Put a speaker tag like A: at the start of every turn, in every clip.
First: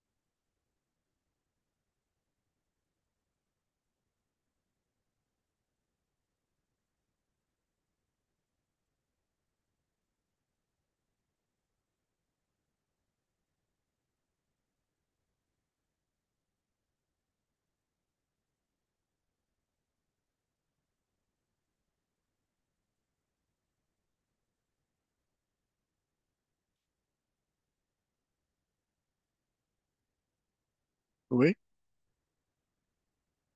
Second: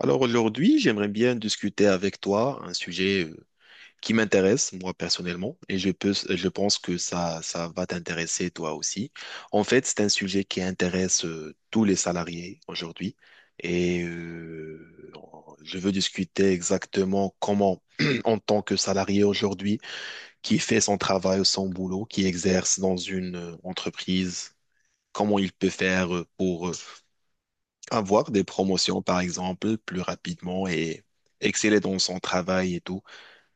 A: Alors aujourd'hui, j'aimerais bien discuter avec toi un sujet qui m'intéresse, moi personnellement, et je pense que ça va t'intéresser toi aussi. En fait, c'est un sujet qui intéresse tous les salariés aujourd'hui, et euh, je veux discuter exactement comment, en tant que salarié aujourd'hui, qui fait son travail ou son boulot, qui exerce dans une entreprise, comment il peut faire pour avoir des promotions, par exemple, plus rapidement et
B: Oui,
A: exceller dans son travail et tout.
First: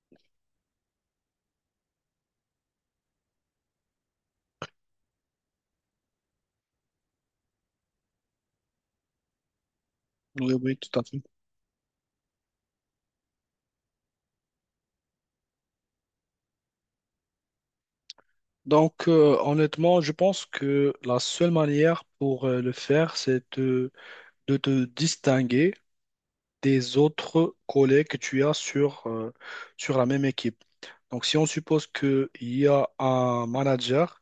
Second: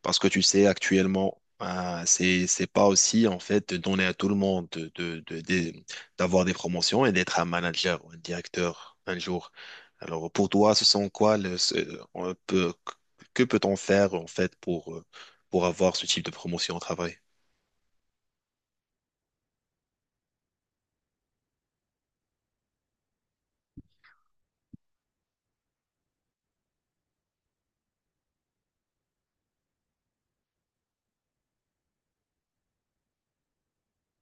A: Parce que tu sais, actuellement, c'est pas aussi, en fait, de donner à tout le monde d'avoir des promotions et d'être un manager ou un directeur un jour. Alors, pour
B: oui,
A: toi,
B: oui,
A: ce
B: tout à
A: sont
B: fait.
A: quoi le, ce- on peut, que peut-on faire, en fait, pour avoir ce type de promotion au travail?
B: Donc, honnêtement, je pense que la seule manière pour le faire, c'est de te distinguer des autres collègues que tu as sur, sur la même équipe. Donc, si on suppose qu'il y a un manager.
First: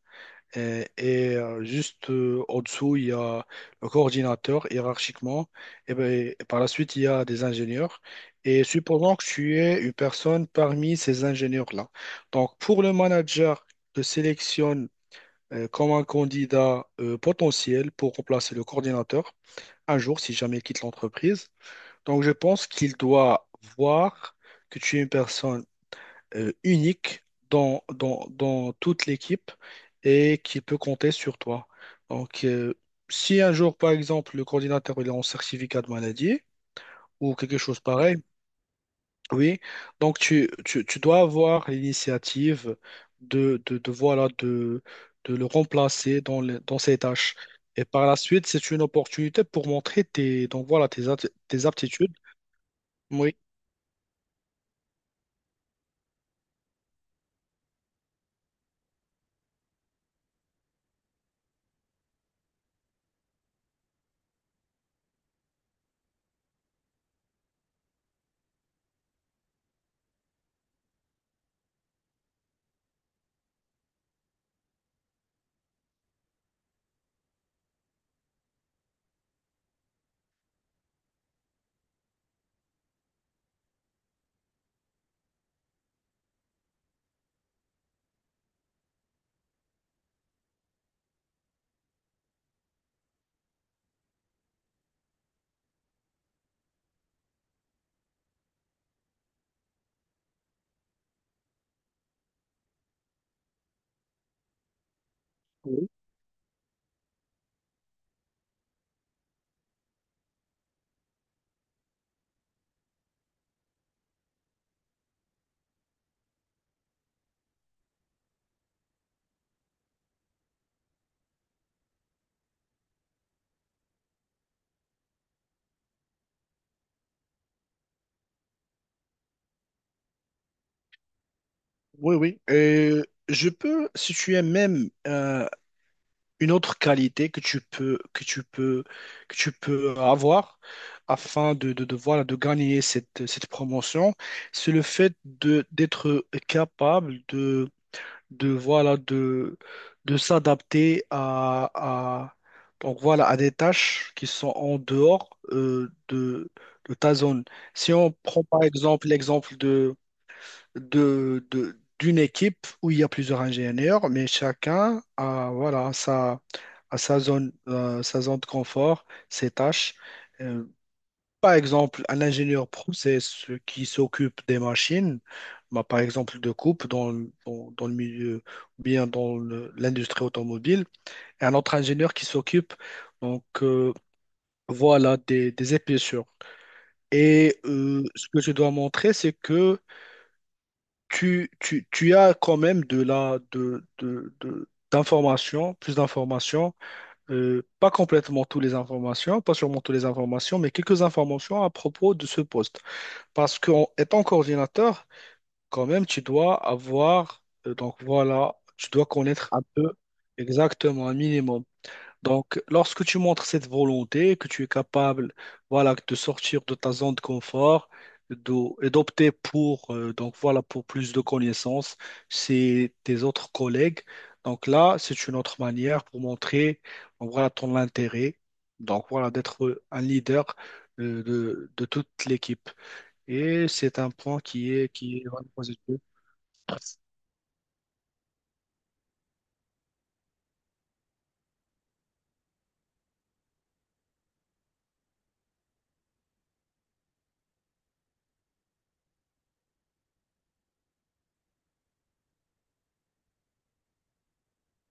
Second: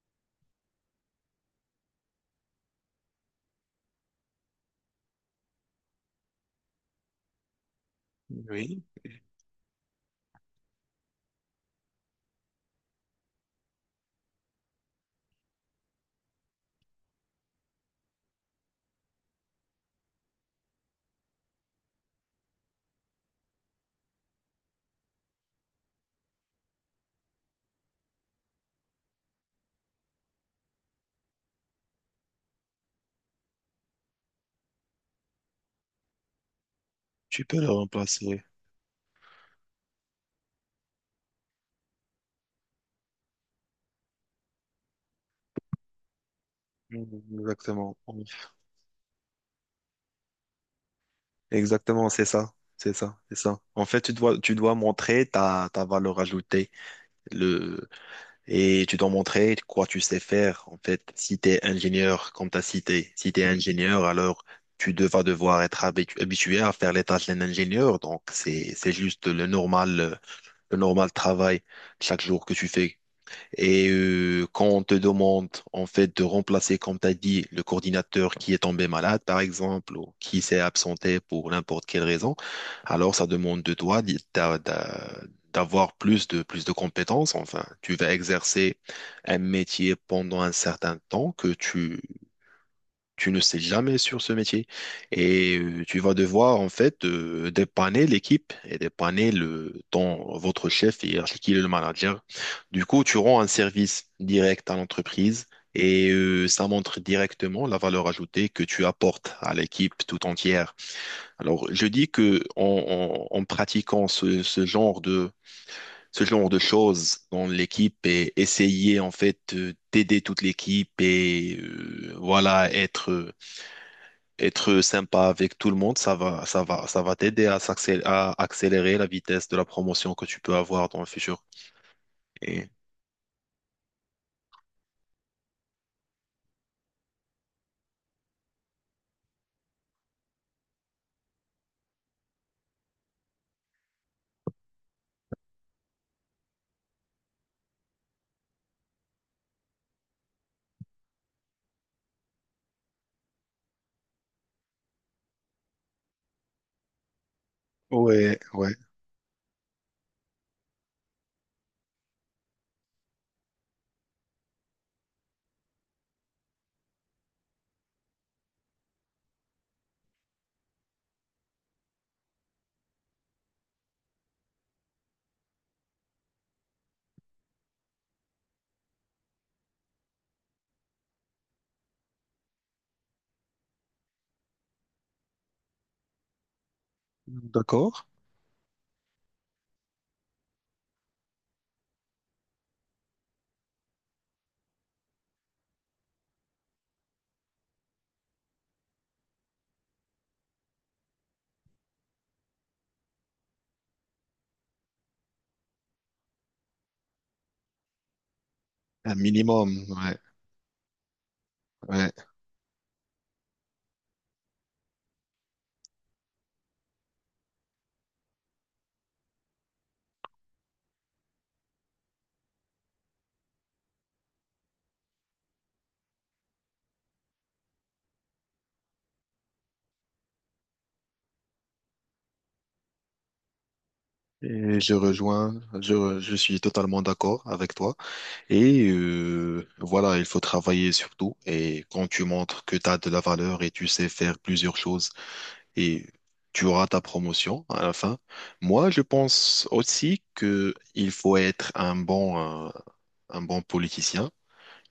B: Juste au-dessous, il y a le coordinateur hiérarchiquement. Et, ben, et par la suite, il y a des ingénieurs. Et
A: Oui,
B: supposons que tu es une personne parmi ces ingénieurs-là. Donc, pour le manager te sélectionne comme un candidat potentiel pour remplacer le coordinateur un jour, si jamais il quitte l'entreprise. Donc, je pense qu'il doit voir que tu es une personne unique dans, dans, toute l'équipe et qui peut compter sur toi. Donc, si un jour, par exemple, le coordinateur il est en certificat de maladie ou
A: tu
B: quelque
A: peux le
B: chose pareil,
A: remplacer.
B: oui, donc tu dois avoir l'initiative de, voilà, de le remplacer dans, dans ses
A: Mm.
B: tâches. Et
A: Exactement.
B: par la suite, c'est une opportunité pour montrer tes, donc voilà, tes, tes
A: Exactement,
B: aptitudes.
A: c'est ça. C'est ça,
B: Oui,
A: c'est ça. En fait, tu dois montrer ta valeur ajoutée, le, et tu dois montrer quoi tu sais faire. En fait, si tu es ingénieur, comme tu as cité, si tu es ingénieur, alors vas devoir être habitué à faire les tâches d'un ingénieur. Donc, c'est juste le normal travail chaque jour que tu fais. Quand on te demande en fait de remplacer, comme tu as dit, le coordinateur qui est tombé malade, par exemple, ou qui s'est absenté pour n'importe quelle raison, alors ça demande de toi d'avoir plus de compétences. Enfin, tu vas exercer un métier pendant un certain temps que tu ne sais jamais sur ce métier tu vas devoir en fait dépanner l'équipe et dépanner le ton votre chef et qui est le manager. Du coup, tu rends un service direct à l'entreprise
B: oui,
A: ça montre directement la valeur ajoutée que tu apportes à l'équipe tout entière. Alors, je dis que en pratiquant ce genre de choses dans l'équipe et essayer en fait d'aider toute l'équipe voilà être être sympa avec tout le monde, ça va t'aider à à accélérer la vitesse de la promotion que tu peux avoir dans le futur.
B: oui. oui.
A: Et...
B: Et je peux, si tu es même une autre qualité que tu peux, que tu peux avoir afin de, voilà, de gagner cette promotion, c'est le fait de, d'être capable de, voilà, de s'adapter à, donc voilà, à des tâches qui sont en dehors de ta zone. Si on
A: Ouais,
B: prend par
A: ouais,
B: exemple l'exemple d'une équipe où il y a plusieurs ingénieurs, mais chacun a, voilà, sa, a sa zone de confort, ses tâches. Euh, Par exemple, un ingénieur process qui s'occupe des machines, bah, par exemple de coupe dans, dans, dans le milieu ou bien dans l'industrie automobile, et un autre ingénieur qui s'occupe donc voilà des épaisseurs. Et
A: d'accord.
B: ce que je dois montrer, c'est que tu as quand même de la, d'informations, plus d'informations, pas complètement toutes les informations, pas sûrement toutes les informations, mais quelques informations à propos de ce poste. Parce qu'en étant coordinateur, quand même, tu dois avoir, donc voilà, tu dois
A: Un
B: connaître un
A: minimum,
B: peu
A: ouais,
B: exactement, un minimum.
A: ouais.
B: Donc, lorsque tu montres cette volonté, que tu es capable, voilà, de sortir de ta zone de confort et d'opter pour, donc voilà, pour plus de connaissances, c'est tes autres collègues. Donc là, c'est une autre manière pour montrer, donc voilà, ton intérêt. Donc voilà, d'être un leader de toute l'équipe. Et c'est un point qui
A: Et
B: est,
A: je
B: qui est vraiment
A: rejoins,
B: positif.
A: je suis totalement d'accord avec toi. Voilà, il faut travailler sur tout. Et quand tu montres que tu as de la valeur et tu sais faire plusieurs choses et tu auras ta promotion à la fin. Moi, je pense aussi que il faut être euh, un bon politicien.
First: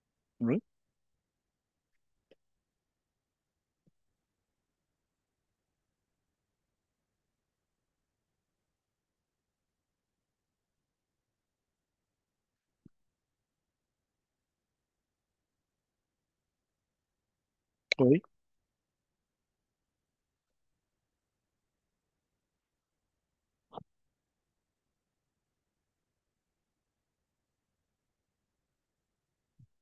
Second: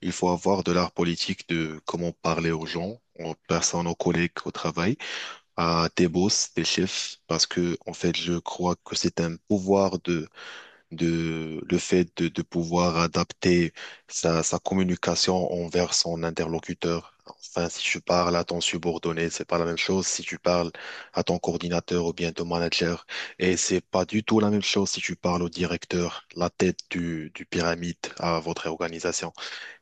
A: Il faut
B: Oui,
A: avoir de l'art politique de comment parler aux gens, aux personnes, aux collègues au travail, à tes boss, tes chefs, parce que, en fait, je crois que c'est un pouvoir le fait de pouvoir adapter sa communication envers son interlocuteur. Enfin, si tu
B: oui,
A: parles à ton subordonné, c'est pas la même chose si tu parles à ton coordinateur ou bien ton manager. Et c'est pas du tout la même chose si tu parles au directeur, la tête du pyramide à votre organisation.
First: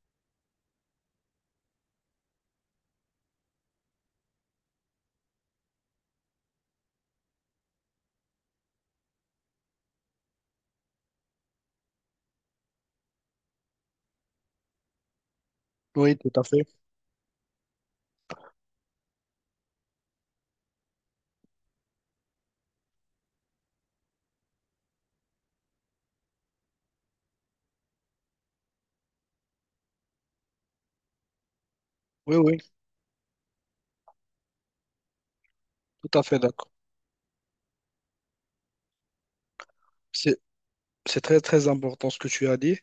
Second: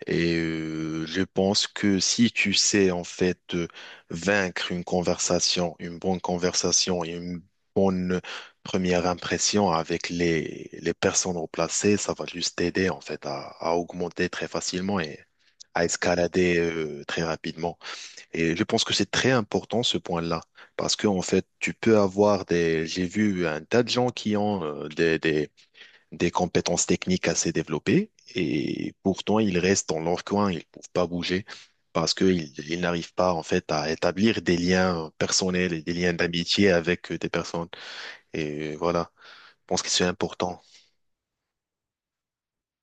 A: Je pense que si tu sais en fait vaincre une conversation, une bonne conversation et une bonne première impression avec les personnes remplacées, ça va juste t'aider en fait à augmenter très facilement et à
B: oui, tout à
A: escalader
B: fait.
A: très rapidement. Et je pense que c'est très important ce point-là parce que en fait tu peux avoir des, j'ai vu un tas de gens qui ont des compétences techniques assez développées et pourtant ils restent dans leur coin, ils ne peuvent pas bouger parce
B: Oui,
A: qu'
B: oui,
A: ils n'arrivent pas en fait à établir des liens personnels et des liens
B: tout à fait
A: d'amitié
B: d'accord.
A: avec des personnes. Et voilà, je pense que c'est
B: C'est,
A: important.
B: c'est très, très important ce que tu as dit.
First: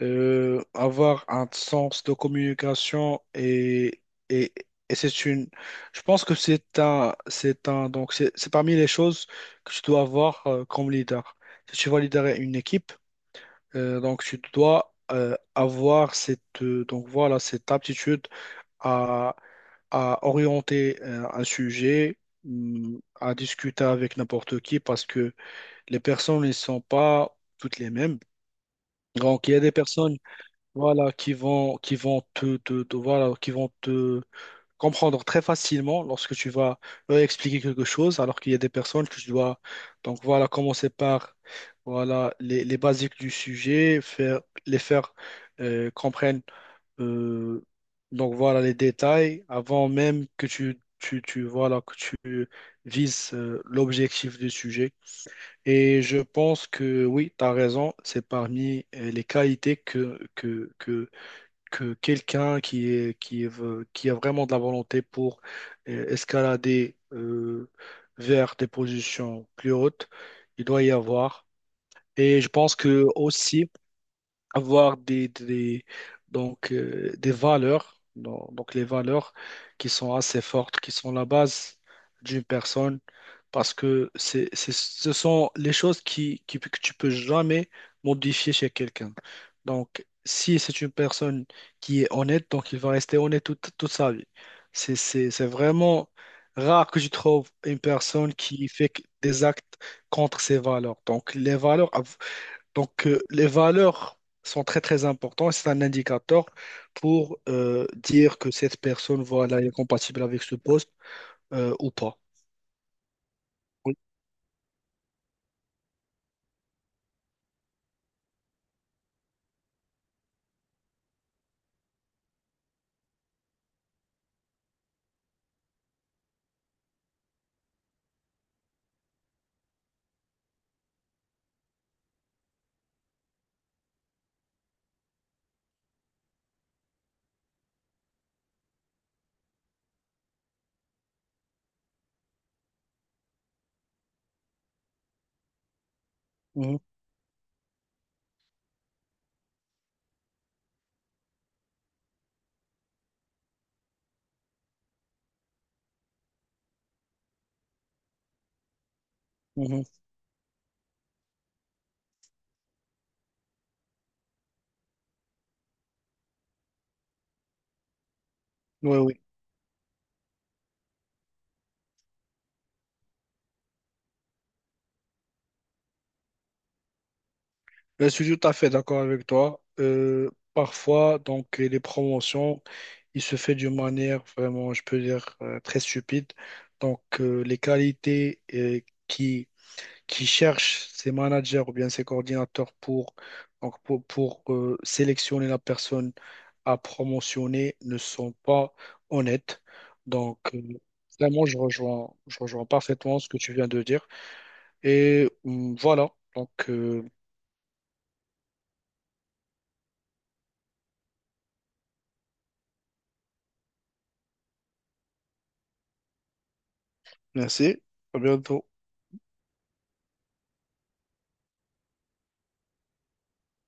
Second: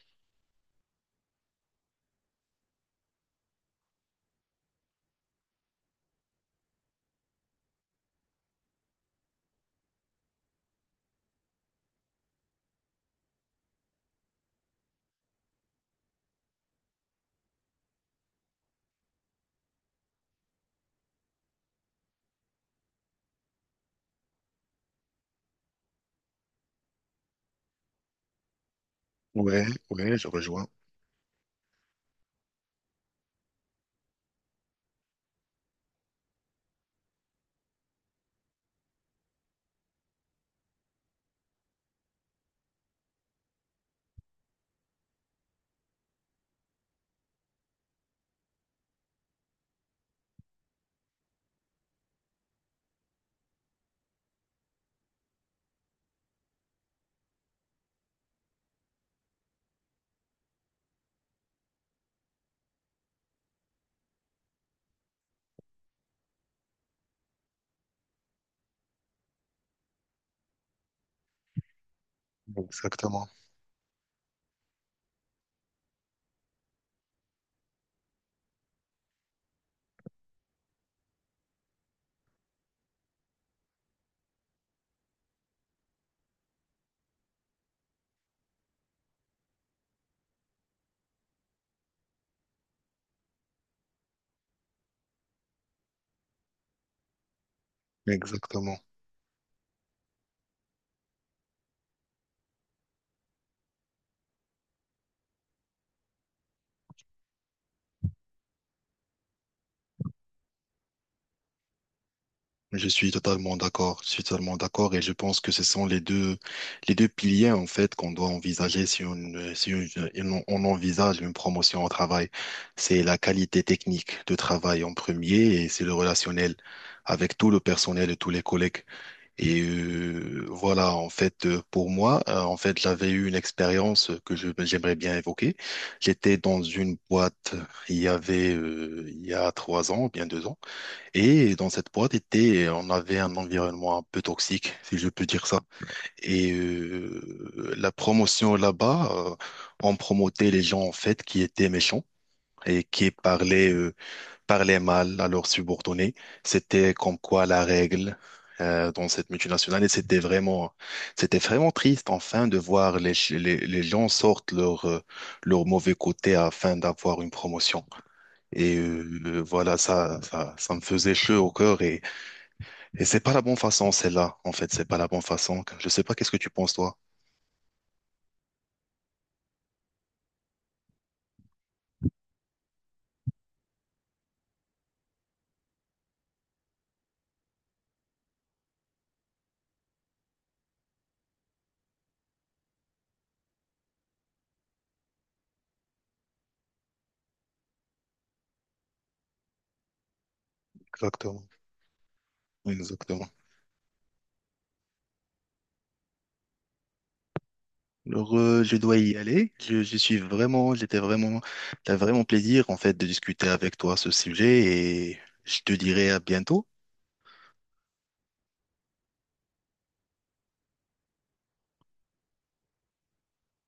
B: Avoir un sens de communication et, et c'est une je pense que c'est un donc c'est parmi les choses que tu dois avoir comme leader. Si tu vas leader une équipe, donc tu dois avoir cette donc voilà cette aptitude à à orienter un sujet, à discuter avec n'importe qui parce que les personnes ne sont pas toutes les mêmes. Donc, il y a
A: Ouais,
B: des
A: ouais,
B: personnes
A: je rejoins.
B: voilà, qui vont te, te- te- voilà, qui vont te comprendre très facilement lorsque tu vas leur expliquer quelque chose, alors qu'il y a des personnes que je dois, donc voilà, commencer par, voilà, les basiques du sujet, faire, les faire comprendre, euh, donc voilà, les détails avant même que tu voilà, que tu vises l'objectif du sujet. Et je pense que oui, tu as raison, c'est parmi les qualités que quelqu'un qui a vraiment de la volonté pour escalader vers des positions plus hautes, il doit y avoir. Et je pense que
A: Exactement,
B: aussi, avoir donc, des valeurs, donc les valeurs qui sont assez fortes, qui sont la base d'une personne, parce que ce sont les choses que tu peux jamais modifier chez quelqu'un. Donc, si c'est une personne qui est honnête, donc il va rester honnête toute, toute sa vie. C'est vraiment rare que je trouve une personne qui
A: exactement.
B: fait des actes contre ses valeurs. Donc, les valeurs, donc, les valeurs sont très, très importantes. C'est un indicateur pour dire que cette personne, voilà, elle est compatible avec ce poste ou pas.
A: Je suis totalement
B: Oui,
A: d'accord, je suis totalement d'accord et je pense que ce sont les deux piliers en fait qu'on doit envisager si on, on envisage une promotion au travail. C'est la qualité technique de travail en premier et c'est le relationnel avec tout le personnel et tous les collègues. Pour moi, j'avais eu une expérience que j'aimerais bien évoquer. J'étais dans une boîte, il y avait, il y a 3 ans, bien 2 ans. Et dans cette boîte était, on avait un environnement un peu toxique, si je peux dire ça.
B: mhm,
A: La promotion là-bas, on promotait les gens en fait qui étaient méchants et qui parlaient, parlaient mal à leurs subordonnés. C'était comme quoi la règle dans cette multinationale.
B: mhm.
A: Et c'était vraiment triste enfin de voir les gens sortent leur, leur mauvais côté afin d'avoir une promotion.
B: Oui, oui.
A: Ça me faisait chaud au cœur. Et c'est pas la bonne façon, celle-là. En fait, c'est pas la bonne façon. Je sais pas qu'est-ce que tu penses, toi.
B: Je suis tout à fait d'accord avec toi. Parfois, donc, les promotions, il se fait d'une manière vraiment, je peux dire, très stupide. Donc, les qualités qui cherchent ses managers ou bien ses coordinateurs pour, donc pour, sélectionner la personne à promotionner ne sont pas honnêtes. Donc, vraiment,
A: Exactement.
B: je rejoins parfaitement ce
A: Exactement.
B: que tu viens de dire. Et voilà, donc
A: Alors, je dois y aller. J'étais vraiment, t'as vraiment plaisir, en fait, de discuter avec toi ce sujet et je te dirai à bientôt.
B: merci, à bientôt.